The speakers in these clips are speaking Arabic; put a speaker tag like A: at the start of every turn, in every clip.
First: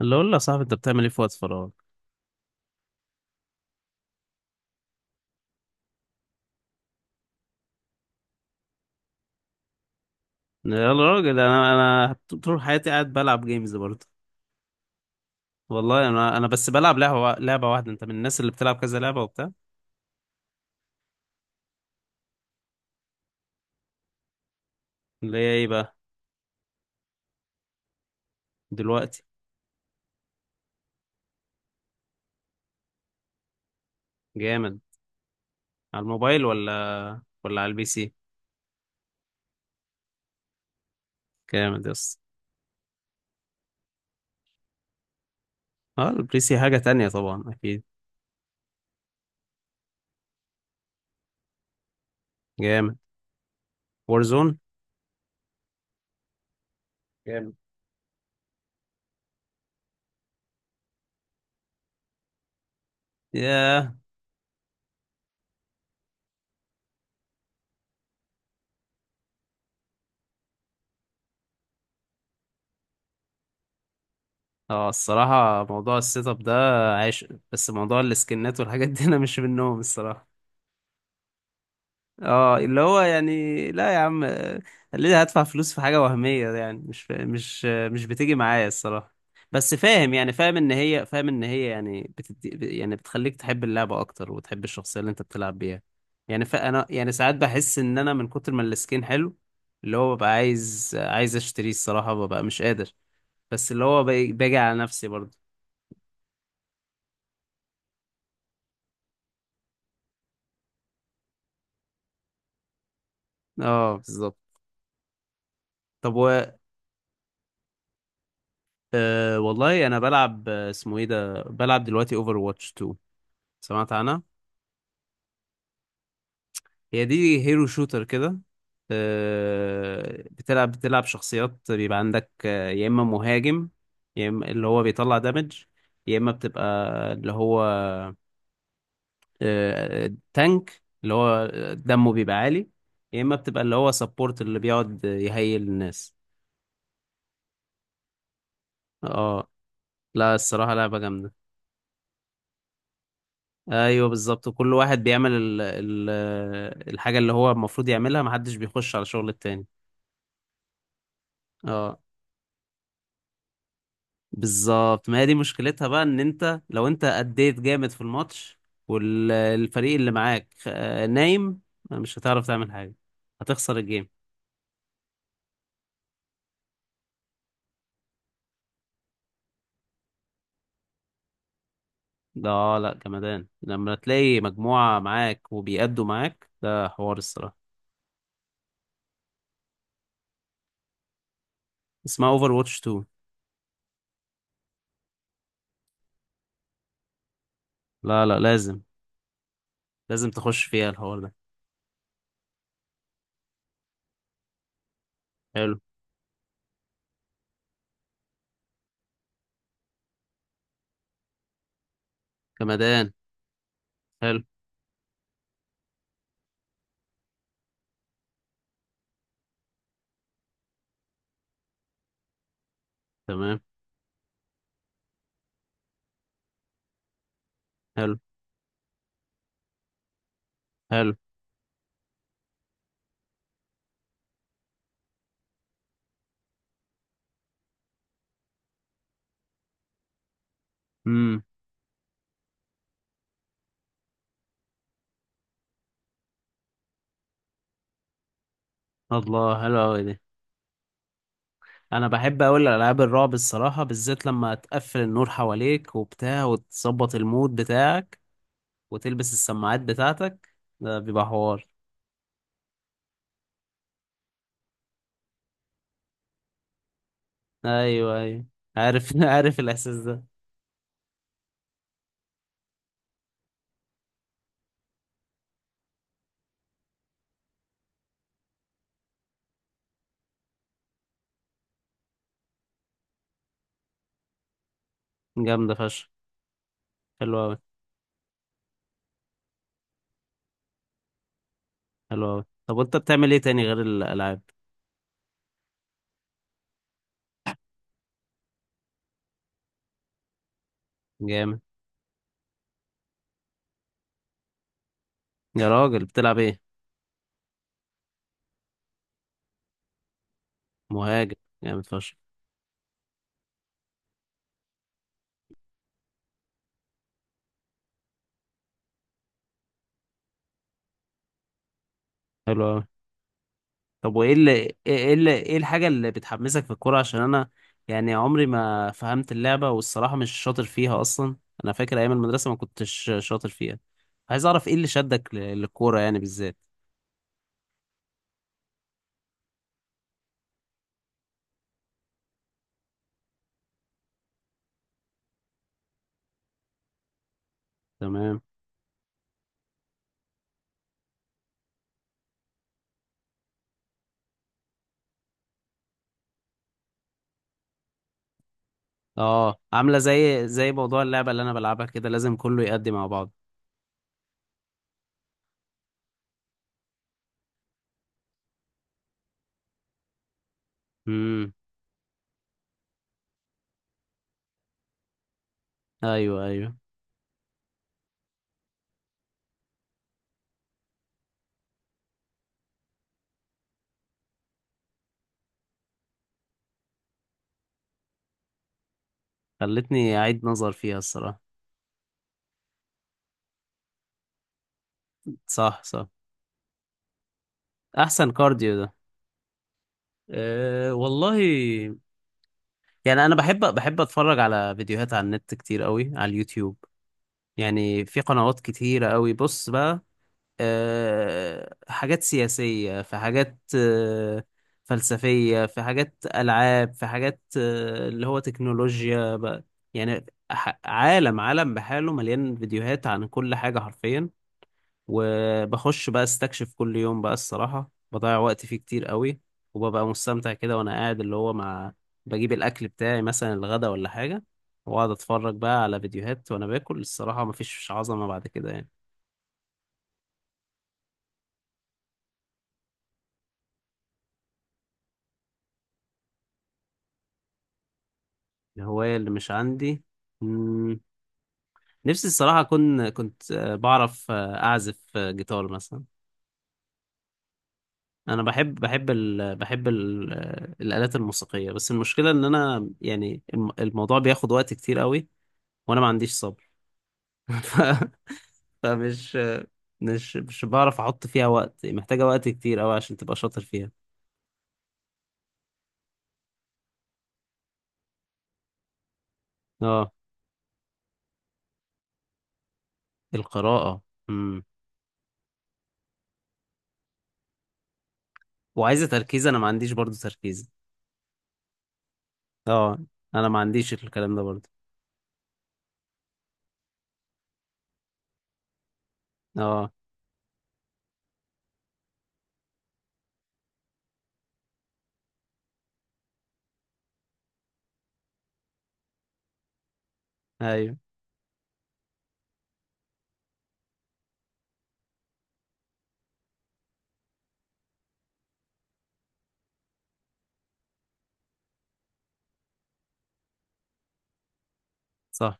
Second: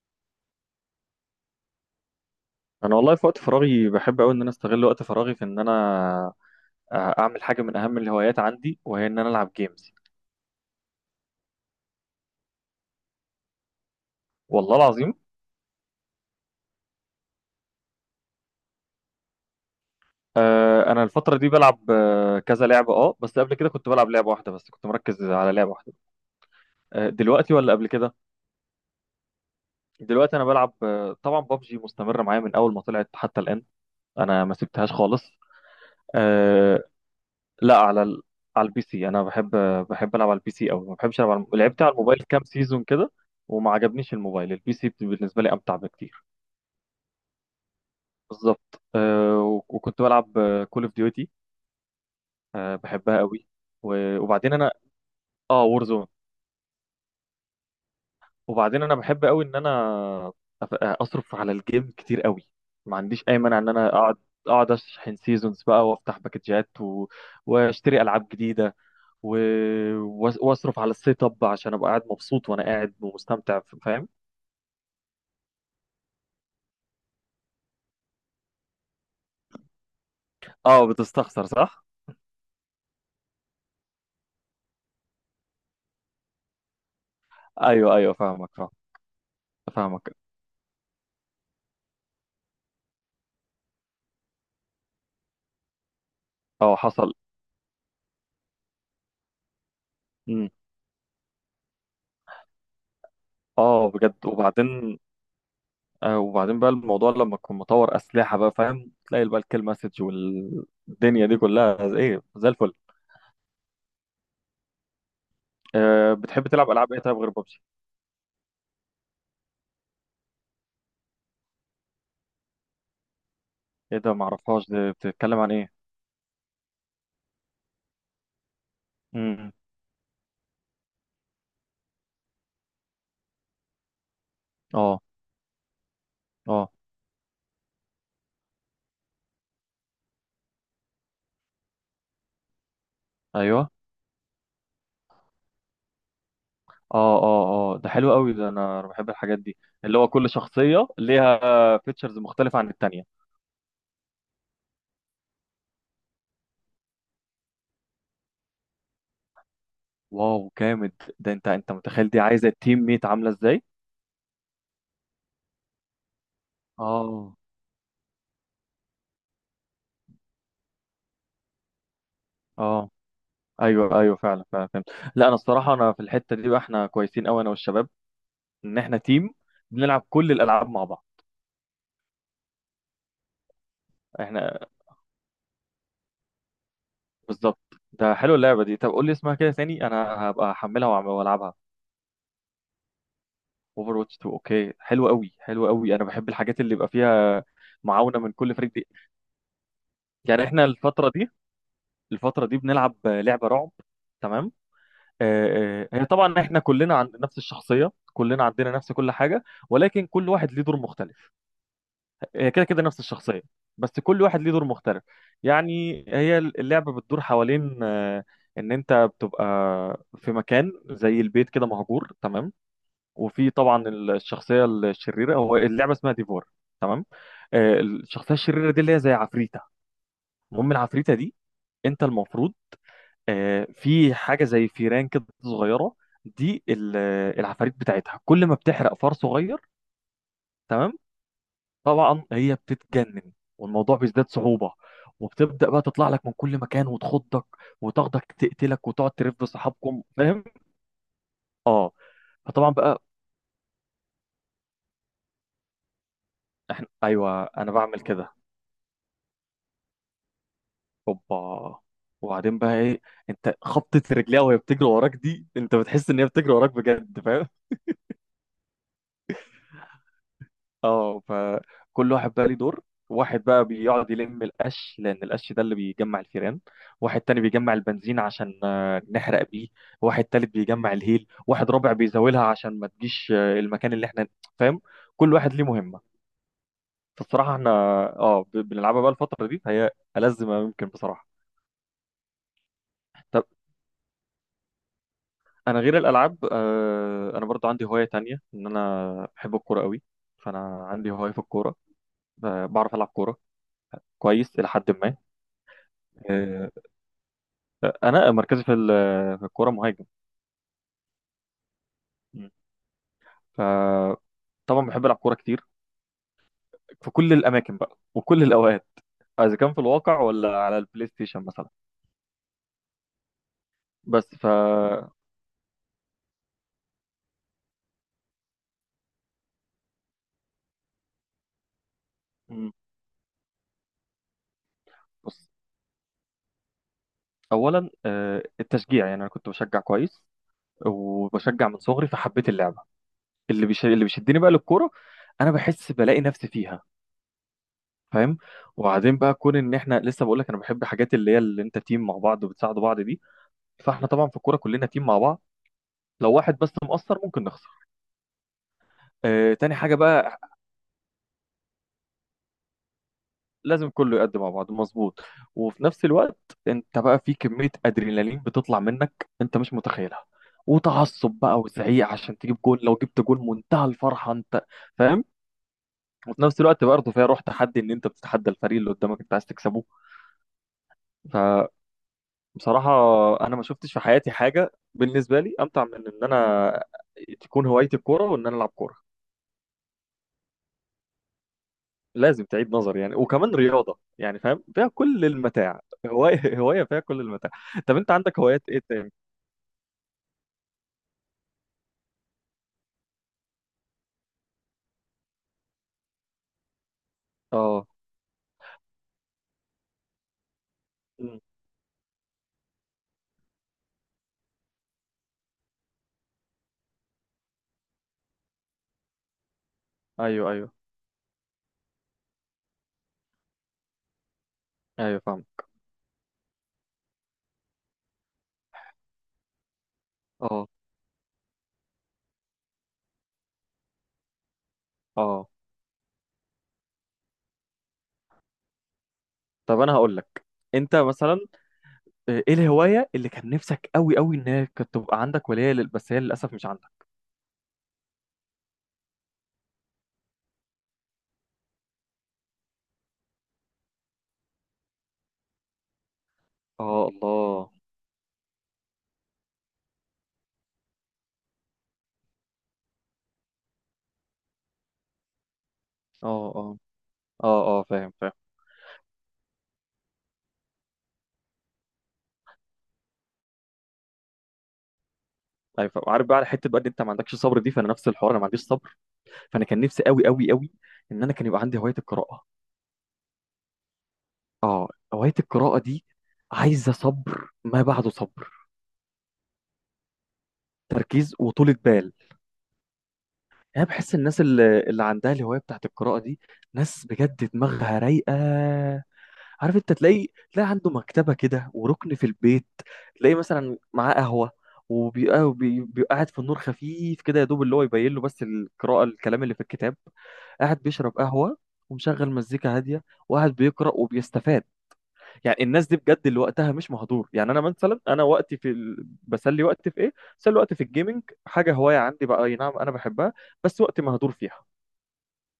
A: اللي اقول له يا صاحبي، انت بتعمل ايه في وقت فراغك؟
B: انا والله في وقت فراغي بحب قوي ان انا استغل وقت فراغي في ان انا اعمل حاجه من اهم الهوايات عندي وهي ان انا العب جيمز.
A: يا راجل، انا طول حياتي قاعد بلعب جيمز برضه.
B: والله العظيم.
A: والله انا بس بلعب لعبه واحده. انت من الناس اللي بتلعب كذا لعبه وبتاع؟
B: انا الفتره دي بلعب كذا لعبه بس قبل كده كنت بلعب لعبه واحده، بس كنت مركز
A: اللي هي
B: على
A: ايه
B: لعبه واحده.
A: بقى؟
B: دلوقتي ولا قبل كده؟
A: دلوقتي.
B: دلوقتي انا بلعب طبعا ببجي مستمره معايا من اول ما طلعت حتى الان. انا ما
A: جامد.
B: سبتهاش خالص.
A: على الموبايل
B: آه،
A: ولا على
B: لا،
A: البي سي؟
B: على البي سي انا بحب العب على البي سي قوي. ما بحبش العب لعبت
A: جامد يا
B: على
A: اسطى.
B: الموبايل كام سيزون كده. وما عجبنيش الموبايل، البي سي بالنسبه لي امتع
A: اه،
B: بكتير.
A: البي سي حاجه تانية طبعا، اكيد.
B: بالظبط. وكنت بلعب كول اوف ديوتي.
A: جامد.
B: بحبها قوي. و... وبعدين
A: وارزون.
B: انا اه وورزون.
A: جامد.
B: وبعدين انا بحب قوي ان انا اصرف على الجيم كتير قوي. ما عنديش اي مانع ان انا
A: ياه.
B: اقعد اشحن سيزونز بقى وافتح باكجات واشتري العاب جديده و... واصرف على السيت اب عشان ابقى قاعد مبسوط وانا قاعد ومستمتع، فاهم؟
A: اه، الصراحه موضوع السيت اب ده عايش. بس موضوع السكنات والحاجات دي انا مش منهم الصراحه.
B: اه بتستخسر صح؟
A: اه اللي هو يعني، لا يا عم. ليه هدفع فلوس في حاجة وهمية؟ يعني
B: ايوه
A: مش
B: ايوه
A: بتيجي
B: فاهمك
A: معايا
B: فاهم
A: الصراحة. بس فاهم،
B: فاهمك.
A: يعني فاهم ان هي يعني بتدي، يعني بتخليك تحب اللعبة اكتر وتحب الشخصية اللي انت بتلعب بيها. يعني
B: اه
A: فانا يعني
B: حصل.
A: ساعات بحس ان انا من كتر ما السكين حلو، اللي هو ببقى
B: امم.
A: عايز اشتريه الصراحة، ببقى مش قادر. بس اللي
B: اه
A: هو
B: بجد
A: باجي على
B: وبعدين.
A: نفسي برضه.
B: وبعدين بقى الموضوع لما تكون مطور اسلحه بقى فاهم، تلاقي بقى الكيل مسج والدنيا دي كلها ايه زي الفل.
A: اه بالظبط. طب و
B: بتحب تلعب العاب ايه طيب غير ببجي؟
A: والله انا بلعب، اسمه ايه ده، بلعب دلوقتي اوفر واتش 2. سمعت
B: ايه ده؟
A: عنها؟
B: معرفهاش دي، بتتكلم عن ايه؟
A: هي دي هيرو شوتر كده.
B: امم.
A: بتلعب شخصيات. بيبقى عندك يا اما مهاجم، يا اما اللي هو
B: اه
A: بيطلع دامج، يا اما بتبقى
B: اه.
A: اللي هو تانك اللي هو دمه بيبقى عالي، يا اما بتبقى
B: ايوه.
A: اللي هو سبورت اللي بيقعد يهيل الناس.
B: اه اه اه ده حلو قوي، ده انا بحب الحاجات
A: اه.
B: دي. اللي هو كل
A: لا الصراحة
B: شخصية
A: لعبة جامدة.
B: ليها فيتشرز مختلفة عن التانية.
A: ايوه بالظبط، كل واحد بيعمل ال الحاجة اللي هو المفروض يعملها، محدش بيخش على شغل التاني.
B: واو جامد، ده انت
A: اه
B: متخيل دي عايزة التيم ميت عاملة ازاي؟
A: بالظبط، ما هي دي مشكلتها بقى، ان انت لو انت
B: اه
A: اديت جامد في الماتش والفريق اللي معاك نايم، مش هتعرف تعمل
B: اه.
A: حاجة، هتخسر
B: ايوه
A: الجيم.
B: ايوه فعلا فعلا فهمت. لا انا الصراحة انا في الحتة دي بقى احنا كويسين قوي انا والشباب، ان احنا تيم، بنلعب كل الالعاب مع بعض.
A: ده لا جمدان لما تلاقي
B: احنا
A: مجموعة معاك وبيأدوا معاك، ده حوار
B: بالظبط.
A: الصراحة.
B: ده حلو اللعبة دي. طب قول لي اسمها كده ثاني، انا هبقى احملها والعبها.
A: اسمها اوفر واتش 2.
B: اوفر واتش 2، اوكي، حلو قوي حلو قوي، انا بحب الحاجات اللي يبقى فيها معاونه
A: لا
B: من
A: لا،
B: كل فريق
A: لازم،
B: دي.
A: لازم
B: يعني
A: تخش
B: احنا
A: فيها
B: الفترة
A: الحوار
B: دي،
A: ده.
B: بنلعب لعبة رعب. تمام.
A: حلو.
B: هي طبعا احنا كلنا عند نفس الشخصية، كلنا عندنا نفس كل حاجة، ولكن كل واحد ليه دور مختلف. هي كده كده نفس
A: جمدان.
B: الشخصية، بس كل واحد
A: حلو.
B: ليه دور مختلف. يعني هي اللعبة بتدور حوالين ان انت بتبقى في مكان زي البيت كده مهجور، تمام. وفي
A: تمام.
B: طبعا الشخصية الشريرة، هو اللعبة اسمها ديفور، تمام.
A: حلو.
B: الشخصية الشريرة دي اللي هي زي عفريتة. المهم العفريتة
A: حلو.
B: دي، انت المفروض في حاجه زي فيران كده صغيره، دي ال- العفاريت بتاعتها كل ما بتحرق فار صغير، تمام.
A: امم.
B: طبعا هي بتتجنن والموضوع بيزداد صعوبه، وبتبدا بقى تطلع لك من كل مكان وتخضك وتاخدك تقتلك وتقعد ترف
A: الله، حلو
B: بصحابكم،
A: قوي.
B: فاهم؟ اه
A: انا بحب اقول
B: فطبعا
A: العاب
B: بقى
A: الرعب الصراحه، بالذات لما تقفل النور حواليك وبتاع
B: احنا،
A: وتظبط
B: ايوه
A: المود
B: انا بعمل
A: بتاعك
B: كده.
A: وتلبس السماعات بتاعتك، ده بيبقى حوار.
B: اوبا. وبعدين بقى ايه؟ انت خبطة رجليها وهي بتجري وراك دي، انت بتحس ان هي بتجري وراك بجد، فاهم؟
A: ايوه ايوه. عارف عارف الاحساس ده.
B: اه فكل واحد بقى ليه دور. واحد بقى بيقعد يلم القش لان القش ده اللي بيجمع الفيران، واحد تاني بيجمع البنزين عشان نحرق بيه، واحد تالت بيجمع الهيل، واحد رابع بيزاولها عشان ما تجيش المكان اللي احنا، فاهم. كل واحد ليه
A: جامده
B: مهمة.
A: فشخ. حلو
B: فالصراحة
A: قوي.
B: احنا بنلعبها بقى الفترة دي، فهي ألذ ما ممكن بصراحة.
A: حلو قوي. طب وانت بتعمل ايه
B: طب
A: تاني غير الالعاب؟
B: انا غير الألعاب انا برضو عندي هواية تانية، ان انا بحب الكورة قوي. فانا عندي هواية في
A: جامد.
B: الكورة. بعرف ألعب كورة كويس إلى حد ما.
A: يا راجل، بتلعب
B: آه،
A: ايه؟
B: انا مركزي في الكوره مهاجم.
A: مهاجم. جامد فشخ.
B: مم. فطبعا بحب العب كوره كتير في كل الاماكن بقى وكل الاوقات، اذا كان في الواقع ولا على البلاي ستيشن مثلا.
A: حلو قوي. طب
B: بس
A: وايه
B: ف
A: اللي، ايه الحاجة اللي بتحمسك في الكورة؟ عشان انا يعني عمري ما فهمت اللعبة والصراحة مش شاطر فيها اصلا. انا فاكر ايام المدرسة ما
B: مم.
A: كنتش شاطر فيها. عايز اعرف ايه اللي شدك
B: بص،
A: للكورة يعني بالذات.
B: اولا التشجيع، يعني انا كنت بشجع كويس وبشجع من صغري فحبيت اللعبه. اللي بيشدني بقى للكوره، انا بحس بلاقي نفسي فيها، فاهم.
A: تمام.
B: وبعدين بقى كون ان احنا لسه بقول لك انا بحب حاجات اللي هي اللي انت تيم مع بعض وبتساعدوا بعض دي، فاحنا طبعا في الكوره كلنا تيم مع بعض. لو واحد بس مقصر ممكن نخسر.
A: اه
B: تاني حاجة
A: عاملة
B: بقى،
A: زي، موضوع اللعبة اللي انا بلعبها كده، لازم كله يأدي مع بعض.
B: لازم كله يقدم مع بعض مظبوط. وفي نفس الوقت انت بقى في كمية ادرينالين بتطلع منك انت مش متخيلها، وتعصب
A: امم.
B: بقى وزعيق عشان تجيب جول، لو جبت جول منتهى الفرحة انت، فاهم. وفي
A: ايوه
B: نفس
A: ايوه.
B: الوقت برضه فيها روح تحدي، ان انت بتتحدى الفريق اللي قدامك انت عايز تكسبه. فبصراحة انا ما شفتش في حياتي حاجة بالنسبة لي امتع من ان انا تكون هوايتي الكورة وان انا العب كورة.
A: خلتني اعيد نظر فيها الصراحة.
B: لازم تعيد نظر يعني، وكمان رياضة يعني، فاهم، فيها كل المتاع.
A: صح صح.
B: هواية هواية فيها كل المتاع. طب انت
A: احسن
B: عندك هوايات
A: كارديو
B: ايه
A: ده.
B: تاني؟
A: أه والله، يعني انا بحب اتفرج على فيديوهات على النت كتير قوي، على اليوتيوب.
B: اه
A: يعني في قنوات كتيرة قوي، بص بقى،
B: أمم.
A: أه حاجات سياسية، في حاجات فلسفية، في حاجات ألعاب، في حاجات اللي هو تكنولوجيا بقى. يعني
B: ايوه ايوه.
A: عالم بحاله مليان فيديوهات عن كل حاجة حرفيا.
B: ايوه فاهم.
A: وبخش بقى استكشف كل يوم بقى الصراحة، بضيع وقت فيه كتير قوي. وببقى مستمتع
B: اه
A: كده وانا قاعد، اللي هو مع، بجيب الاكل بتاعي مثلا الغدا ولا حاجة، واقعد
B: اه.
A: اتفرج بقى على فيديوهات وانا باكل، الصراحة مفيش عظمة بعد كده يعني.
B: طب انا هقول لك، انت مثلا، ايه الهواية اللي كان نفسك قوي قوي ان هي كانت تبقى عندك، ولا هي بس هي للاسف مش عندك؟
A: الهواية اللي مش عندي. مم. نفسي الصراحة أكون كنت بعرف أعزف جيتار مثلا.
B: اه الله.
A: أنا بحب، بحب ال بحب ال الآلات الموسيقية، بس المشكلة إن أنا، يعني الموضوع بياخد وقت كتير قوي، وأنا ما عنديش
B: اه اه
A: صبر.
B: اه اه
A: ف-
B: فاهم فاهم.
A: فمش مش مش بعرف احط فيها وقت، محتاجة وقت كتير قوي عشان تبقى شاطر فيها.
B: ايوه فاهم. عارف بقى على حته بقى ان انت ما عندكش صبر دي، فانا نفس الحوار انا ما عنديش صبر. فانا كان نفسي
A: اه.
B: قوي قوي قوي ان انا كان يبقى عندي هوايه القراءه.
A: القراءة. امم.
B: اه هواية القراءة دي عايزة صبر ما بعده صبر.
A: وعايزة تركيز، انا ما عنديش برضو تركيز.
B: تركيز وطولة بال.
A: اه. انا ما
B: انا
A: عنديش
B: بحس
A: الكلام
B: الناس
A: ده برضو.
B: اللي عندها الهواية بتاعت القراءة دي ناس بجد دماغها رايقة. عارف،
A: اه.
B: انت تلاقي عنده مكتبة كده وركن في البيت، تلاقي مثلا معاه قهوة، بيبقى قاعد في النور خفيف كده يا دوب اللي هو يبين له بس القراءة، الكلام اللي في الكتاب، قاعد
A: ايوه.
B: بيشرب قهوة ومشغل مزيكا هادية وقاعد بيقرأ وبيستفاد. يعني الناس دي بجد اللي وقتها مش مهدور. يعني انا مثلا انا وقتي بسلي وقتي في ايه، بسلي وقتي في الجيمنج، حاجه هوايه عندي بقى، اي نعم انا بحبها، بس وقتي مهدور فيها.
A: صح.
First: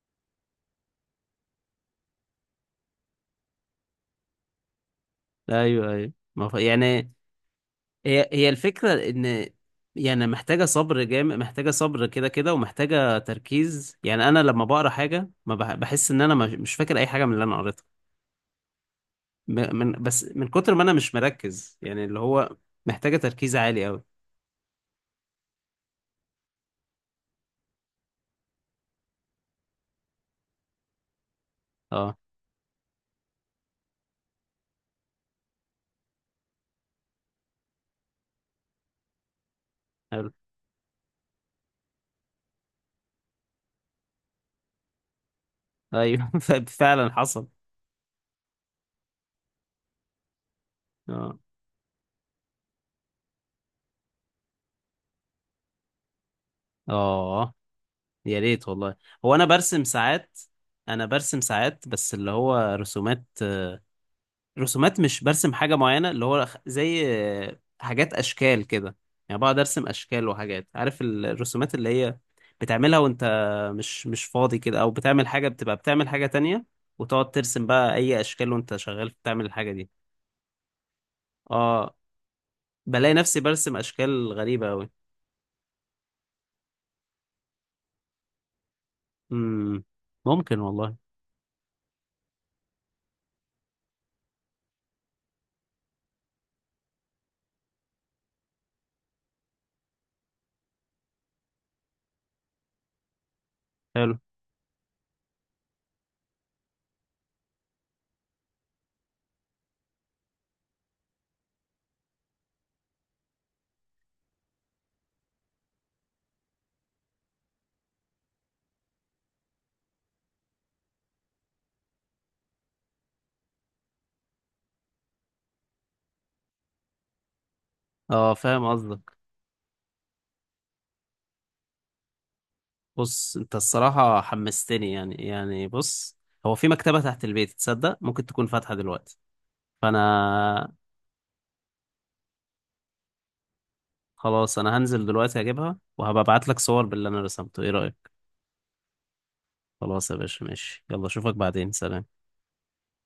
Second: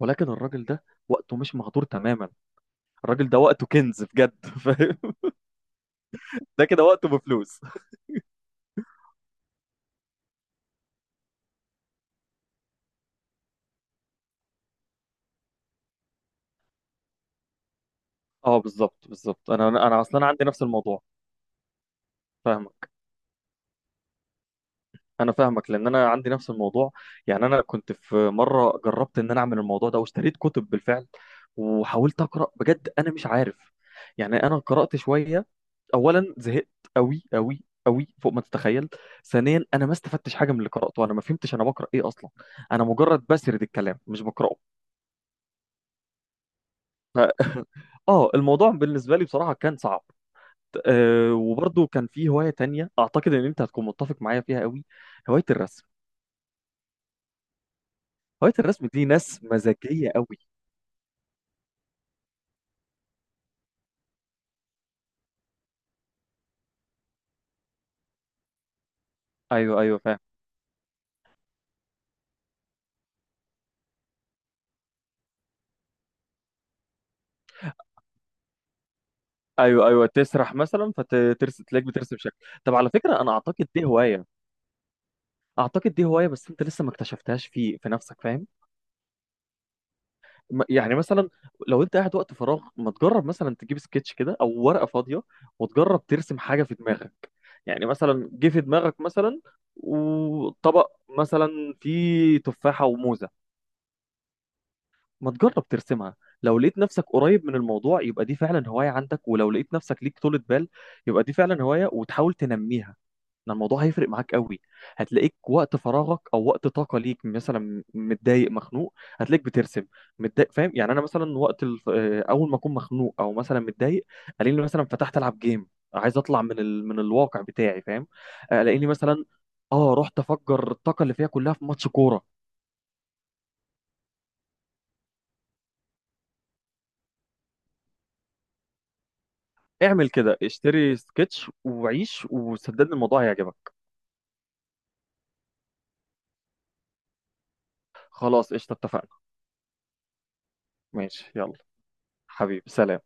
B: ولكن الراجل ده وقته مش مهدور تماما، الراجل ده وقته كنز بجد فاهم.
A: ايوه ايوه ما ف...
B: ده كده وقته
A: يعني
B: بفلوس.
A: هي الفكرة ان، يعني محتاجة صبر جامد، محتاجة صبر كده كده، ومحتاجة تركيز. يعني انا لما بقرا حاجة ما بح... بحس ان انا مش فاكر اي حاجة من اللي انا قريتها.
B: اه بالظبط بالظبط انا
A: من بس
B: اصلا عندي
A: من
B: نفس
A: كتر ما انا
B: الموضوع.
A: مش مركز، يعني اللي هو
B: فاهمك.
A: محتاجة تركيز عالي قوي.
B: انا فاهمك لان انا عندي نفس الموضوع. يعني انا كنت في مره جربت ان انا اعمل الموضوع ده، واشتريت كتب بالفعل
A: اه.
B: وحاولت اقرا بجد، انا مش عارف. يعني انا قرات شويه، اولا زهقت قوي قوي قوي فوق ما تتخيل. ثانيا انا ما
A: حلو.
B: استفدتش حاجه من اللي قراته، انا ما فهمتش انا بقرا ايه اصلا. انا مجرد بسرد الكلام مش بقراه.
A: ايوه فعلا
B: ف...
A: حصل.
B: اه الموضوع بالنسبه لي بصراحه كان صعب. أه
A: اه
B: وبرضه كان في هوايه تانية اعتقد ان انت هتكون متفق معايا فيها قوي، هوايه الرسم.
A: اه. يا
B: هواية
A: ريت
B: الرسم
A: والله.
B: دي
A: هو
B: ناس مزاجية قوي.
A: انا برسم ساعات بس اللي هو رسومات، رسومات، مش برسم حاجة معينة، اللي هو زي حاجات اشكال كده. يعني بقعد
B: ايوه
A: ارسم
B: ايوه فاهم.
A: اشكال وحاجات، عارف الرسومات اللي هي بتعملها وانت مش فاضي كده، او بتعمل حاجة، بتبقى بتعمل حاجة تانية وتقعد ترسم بقى اي اشكال وانت شغال بتعمل الحاجة
B: ايوه
A: دي.
B: ايوه تسرح مثلا فترسم تلاقيك
A: اه.
B: بترسم شكل. طب على
A: بلاقي
B: فكره انا
A: نفسي
B: اعتقد
A: برسم
B: دي هوايه،
A: اشكال غريبة اوي.
B: اعتقد دي هوايه بس انت لسه ما اكتشفتهاش في نفسك، فاهم.
A: امم. ممكن
B: يعني
A: والله.
B: مثلا لو انت قاعد وقت فراغ، ما تجرب مثلا تجيب سكتش كده او ورقه فاضيه وتجرب ترسم حاجه في دماغك. يعني مثلا جه في دماغك مثلا وطبق مثلا فيه تفاحه وموزه،
A: حلو.
B: ما تجرب ترسمها. لو لقيت نفسك قريب من الموضوع يبقى دي فعلا هواية عندك، ولو لقيت نفسك ليك طولة بال يبقى دي فعلا هواية وتحاول تنميها، ان الموضوع هيفرق معاك قوي. هتلاقيك وقت فراغك او وقت طاقة ليك مثلا متضايق مخنوق هتلاقيك بترسم، متضايق، فاهم. يعني انا مثلا وقت الف... آه، اول ما اكون مخنوق او مثلا متضايق، الاقيني مثلا فتحت العب جيم، عايز اطلع من الواقع بتاعي، فاهم.
A: اه فاهم
B: الاقيني
A: قصدك.
B: مثلا اه رحت افجر الطاقة اللي فيها كلها في ماتش كورة.
A: بص انت الصراحة حمستني، يعني يعني بص، هو في مكتبة تحت البيت تصدق، ممكن تكون فاتحة دلوقتي،
B: اعمل كده،
A: فانا،
B: اشتري سكتش وعيش وصدقني الموضوع هيعجبك.
A: خلاص انا هنزل دلوقتي اجيبها، وهبقى ابعت لك صور باللي انا رسمته، ايه رأيك؟
B: خلاص قشطة اتفقنا.
A: خلاص يا باشا، ماشي، يلا
B: ماشي
A: اشوفك
B: يلا.
A: بعدين، سلام.
B: حبيبي سلام.